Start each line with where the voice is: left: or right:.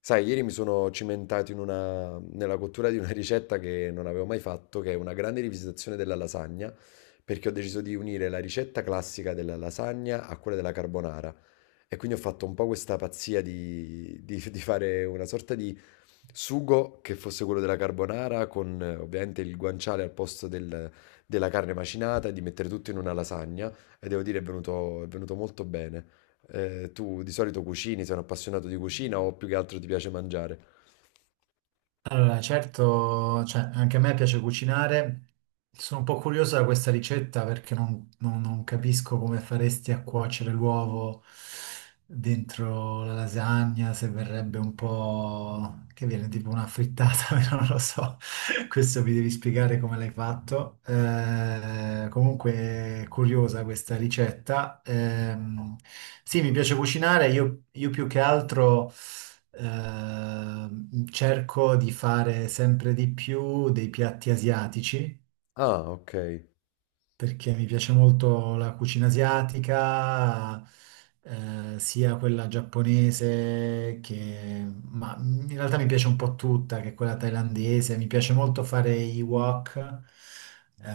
left: Sai, ieri mi sono cimentato nella cottura di una ricetta che non avevo mai fatto, che è una grande rivisitazione della lasagna, perché ho deciso di unire la ricetta classica della lasagna a quella della carbonara. E quindi ho fatto un po' questa pazzia di fare una sorta di sugo che fosse quello della carbonara, con ovviamente il guanciale della carne macinata, e di mettere tutto in una lasagna. E devo dire, è venuto molto bene. Tu di solito cucini, sei un appassionato di cucina o più che altro ti piace mangiare?
right: Allora, certo, cioè, anche a me piace cucinare. Sono un po' curiosa da questa ricetta perché non capisco come faresti a cuocere l'uovo dentro la lasagna, se verrebbe un po' che viene tipo una frittata, però non lo so. Questo mi devi spiegare come l'hai fatto. Comunque, curiosa questa ricetta. Sì, mi piace cucinare, io più che altro. Cerco di fare sempre di più dei piatti asiatici
left: Ah, ok.
right: perché mi piace molto la cucina asiatica, sia quella giapponese che, ma in realtà mi piace un po' tutta, che è quella thailandese. Mi piace molto fare i wok.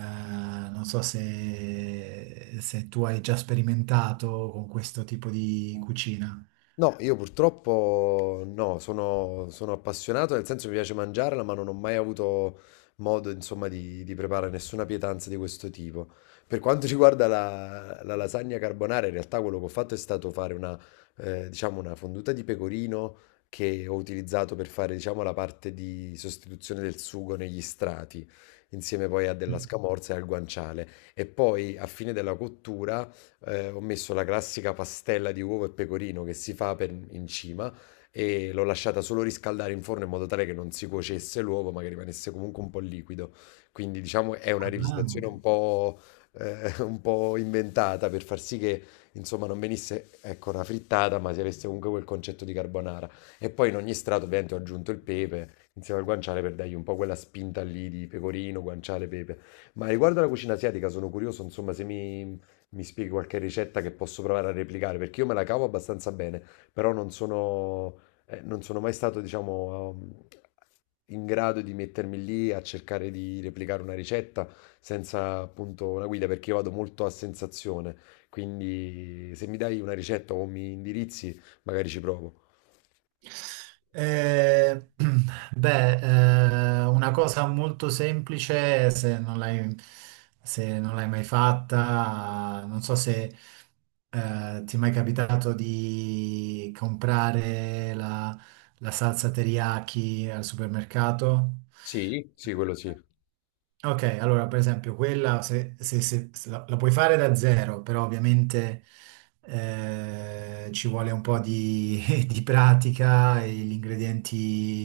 right: Non so se, se tu hai già sperimentato con questo tipo di cucina.
left: No, io purtroppo no, sono appassionato, nel senso mi piace mangiarla, ma non ho mai avuto modo, insomma, di preparare nessuna pietanza di questo tipo. Per quanto riguarda la lasagna carbonara, in realtà quello che ho fatto è stato fare diciamo, una fonduta di pecorino che ho utilizzato per fare, diciamo, la parte di sostituzione del sugo negli strati, insieme poi a della scamorza e al guanciale. E poi, a fine della cottura ho messo la classica pastella di uovo e pecorino che si fa per- in cima e l'ho lasciata solo riscaldare in forno in modo tale che non si cuocesse l'uovo, ma che rimanesse comunque un po' liquido. Quindi, diciamo, è una
right: Ah,
left: rivisitazione un po', eh, un po' inventata per far sì che, insomma, non venisse, ecco, una frittata, ma si avesse comunque quel concetto di carbonara. E poi in ogni strato, ovviamente, ho aggiunto il pepe insieme al guanciale per dargli un po' quella spinta lì di pecorino, guanciale, pepe. Ma riguardo alla cucina asiatica sono curioso, insomma, se mi, mi spieghi qualche ricetta che posso provare a replicare? Perché io me la cavo abbastanza bene, però non sono mai stato, diciamo, in grado di mettermi lì a cercare di replicare una ricetta senza appunto una guida, perché io vado molto a sensazione. Quindi se mi dai una ricetta o mi indirizzi, magari ci provo.
right: Eh, beh, una cosa molto semplice, se non l'hai se non l'hai mai fatta, non so se ti è mai capitato di comprare la salsa teriyaki al supermercato.
left: Sì, sì, quello sì.
right: Ok, allora per esempio quella se, se la puoi fare da zero, però ovviamente ci vuole un po' di, di pratica e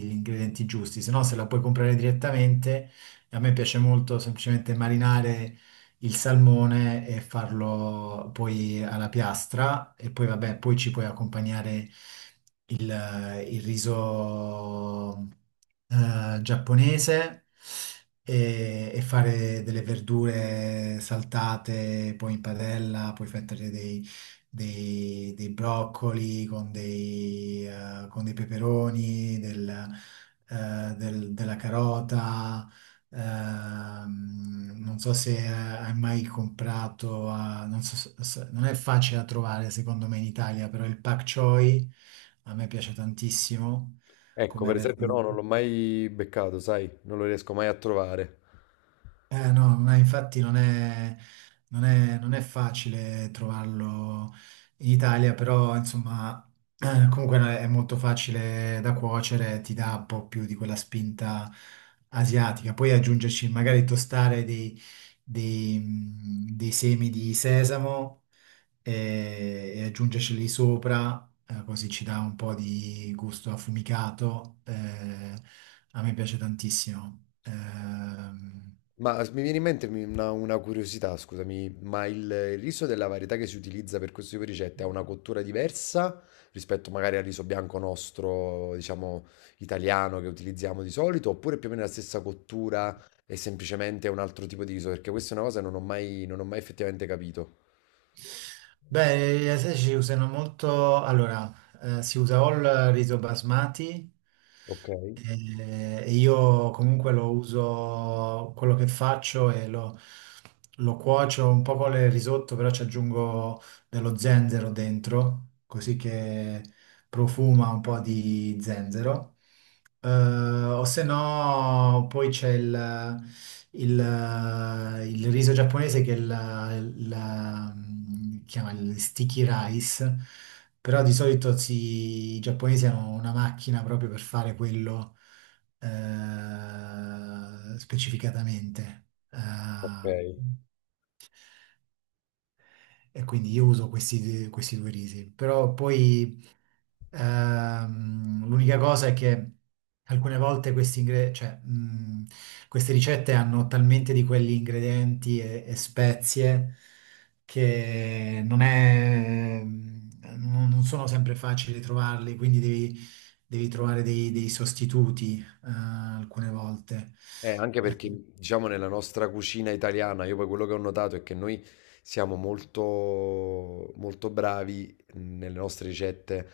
right: gli ingredienti giusti, se no se la puoi comprare direttamente, a me piace molto semplicemente marinare il salmone e farlo poi alla piastra e poi vabbè, poi ci puoi accompagnare il riso giapponese e fare delle verdure saltate, poi in padella, poi fettere dei, dei broccoli con dei peperoni, della carota. Non so se hai mai comprato, a- non so se- se- non è facile da trovare secondo me in Italia, però il pak choi a me piace tantissimo
left: Ecco,
right: come
left: per esempio,
right: verdura.
left: no, non l'ho mai beccato, sai, non lo riesco mai a trovare.
right: Eh no, ma infatti non è facile trovarlo in Italia, però insomma comunque no, è molto facile da cuocere, ti dà un po' più di quella spinta asiatica. Poi aggiungerci magari tostare dei, dei, dei semi di sesamo e aggiungerceli sopra, così ci dà un po' di gusto affumicato. A me piace tantissimo.
left: Mi viene in mente una curiosità, scusami, ma il riso della varietà che si utilizza per questo tipo di ricette ha una cottura diversa rispetto magari al riso bianco nostro, diciamo, italiano che utilizziamo di solito, oppure più o meno la stessa cottura e semplicemente un altro tipo di riso? Perché questa è una cosa che non ho mai effettivamente capito.
right: Beh, gli asiatici ci usano molto, allora, si usa o il riso basmati
left: Ok,
right: e io comunque lo uso, quello che faccio lo cuocio un po' con il risotto, però ci aggiungo dello zenzero dentro, così che profuma un po' di zenzero. O se no, poi c'è il- il riso giapponese che è chiama il sticky rice, però di solito si- i giapponesi hanno una macchina proprio per fare quello specificatamente.
left: ok.
right: E quindi io uso questi, questi due risi, però poi l'unica cosa è che alcune volte queste ricette hanno talmente di quegli ingredienti e spezie che non è, non sono sempre facili trovarli, quindi devi, devi trovare dei, dei sostituti, alcune volte.
left: Anche
right: Eh,
left: perché, diciamo, nella nostra cucina italiana, io poi quello che ho notato è che noi siamo molto bravi nelle nostre ricette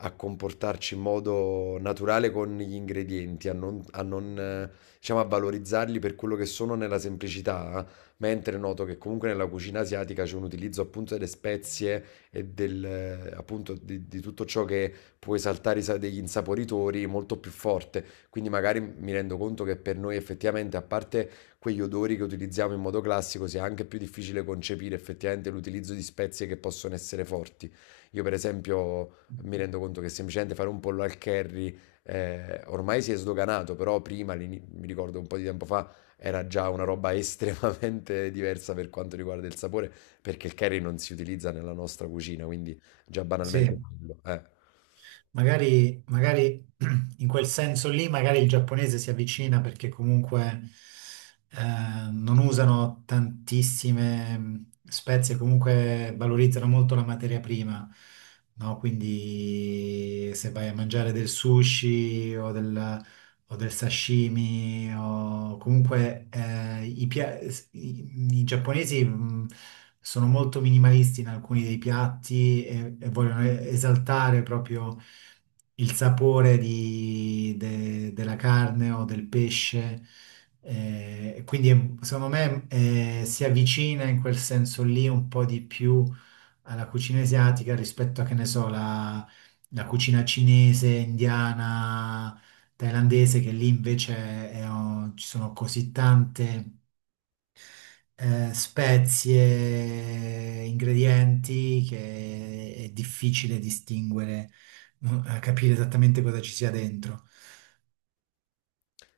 left: a comportarci in modo naturale con gli ingredienti, a non, diciamo, a valorizzarli per quello che sono nella semplicità, eh. Mentre noto che comunque nella cucina asiatica c'è un utilizzo appunto delle spezie e appunto di tutto ciò che può esaltare degli insaporitori molto più forte. Quindi magari mi rendo conto che per noi effettivamente, a parte quegli odori che utilizziamo in modo classico, sia anche più difficile concepire effettivamente l'utilizzo di spezie che possono essere forti. Io per esempio mi rendo conto che semplicemente fare un pollo al curry ormai si è sdoganato, però prima, mi ricordo un po' di tempo fa, era già una roba estremamente diversa per quanto riguarda il sapore, perché il curry non si utilizza nella nostra cucina, quindi già banalmente
right: sì.
left: quello.
right: Magari, magari in quel senso lì, magari il giapponese si avvicina perché comunque non usano tantissime spezie, comunque valorizzano molto la materia prima, no? Quindi se vai a mangiare del sushi o del sashimi o comunque i giapponesi sono molto minimalisti in alcuni dei piatti e vogliono esaltare proprio il sapore della carne o del pesce. Quindi secondo me si avvicina in quel senso lì un po' di più alla cucina asiatica rispetto a, che ne so, la cucina cinese, indiana, thailandese, che lì invece è- oh, ci sono così tante spezie, ingredienti, che è difficile distinguere, no, capire esattamente cosa ci sia dentro.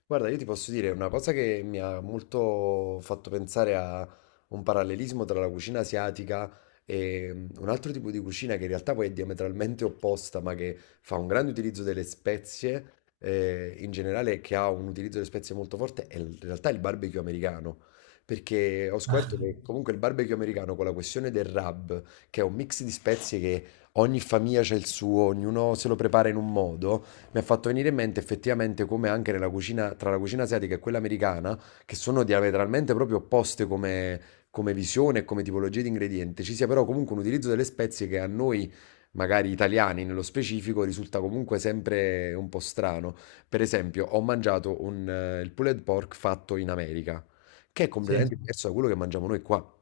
left: Guarda, io ti posso dire una cosa che mi ha molto fatto pensare a un parallelismo tra la cucina asiatica e un altro tipo di cucina che in realtà poi è diametralmente opposta, ma che fa un grande utilizzo delle spezie, in generale, che ha un utilizzo delle spezie molto forte, è in realtà il barbecue americano. Perché ho scoperto che comunque il barbecue americano con la questione del rub, che è un mix di spezie che ogni famiglia ha il suo, ognuno se lo prepara in un modo, mi ha fatto venire in mente effettivamente come anche nella cucina, tra la cucina asiatica e quella americana, che sono diametralmente proprio opposte come, come visione e come tipologia di ingrediente, ci sia però comunque un utilizzo delle spezie che a noi, magari italiani nello specifico, risulta comunque sempre un po' strano. Per esempio, ho mangiato il pulled pork fatto in America, che è
right: Sì,
left: completamente diverso da quello che mangiamo noi qua.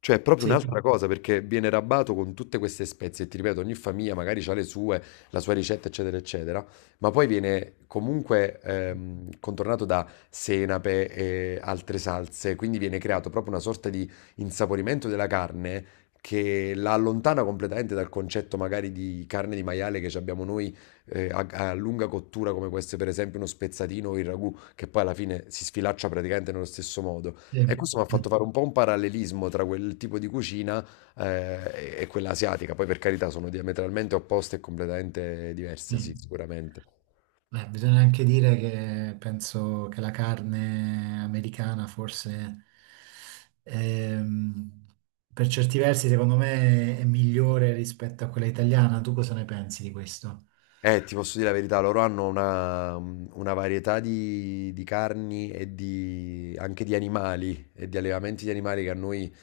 left: Cioè, è proprio
right: sì,
left: un'altra cosa perché viene rabbato con tutte queste spezie. E ti ripeto, ogni famiglia magari ha le sue, la sua ricetta, eccetera, eccetera, ma poi viene comunque contornato da senape e altre salse, quindi viene creato proprio una sorta di insaporimento della carne che la allontana completamente dal concetto magari di carne di maiale che ci abbiamo noi a lunga cottura, come può essere per esempio uno spezzatino o il ragù, che poi alla fine si sfilaccia praticamente nello stesso modo.
right: sì.
left: E questo mi ha fatto
right: Mm,
left: fare un po' un parallelismo tra quel tipo di cucina e quella asiatica. Poi per carità sono diametralmente opposte e completamente diverse, sì,
right: mm.
left: sicuramente.
right: Beh, bisogna anche dire che penso che la carne americana forse ehm, per certi versi secondo me è migliore rispetto a quella italiana. Tu cosa ne pensi di questo?
left: Ti posso dire la verità, loro hanno una varietà di carni anche di animali e di allevamenti di animali che a noi,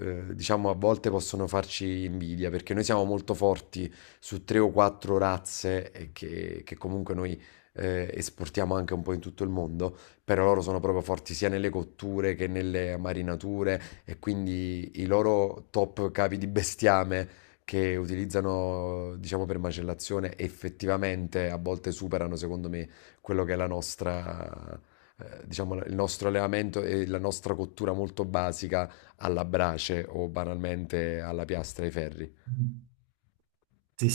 left: diciamo, a volte possono farci invidia, perché noi siamo molto forti su tre o quattro razze che comunque noi esportiamo anche un po' in tutto il mondo, però loro sono proprio forti sia nelle cotture che nelle marinature e quindi i loro top capi di bestiame che utilizzano, diciamo, per macellazione, effettivamente a volte superano, secondo me, quello che è la nostra, diciamo, il nostro allevamento e la nostra cottura molto basica alla brace o banalmente alla piastra ai ferri.
right: Mm. Sì,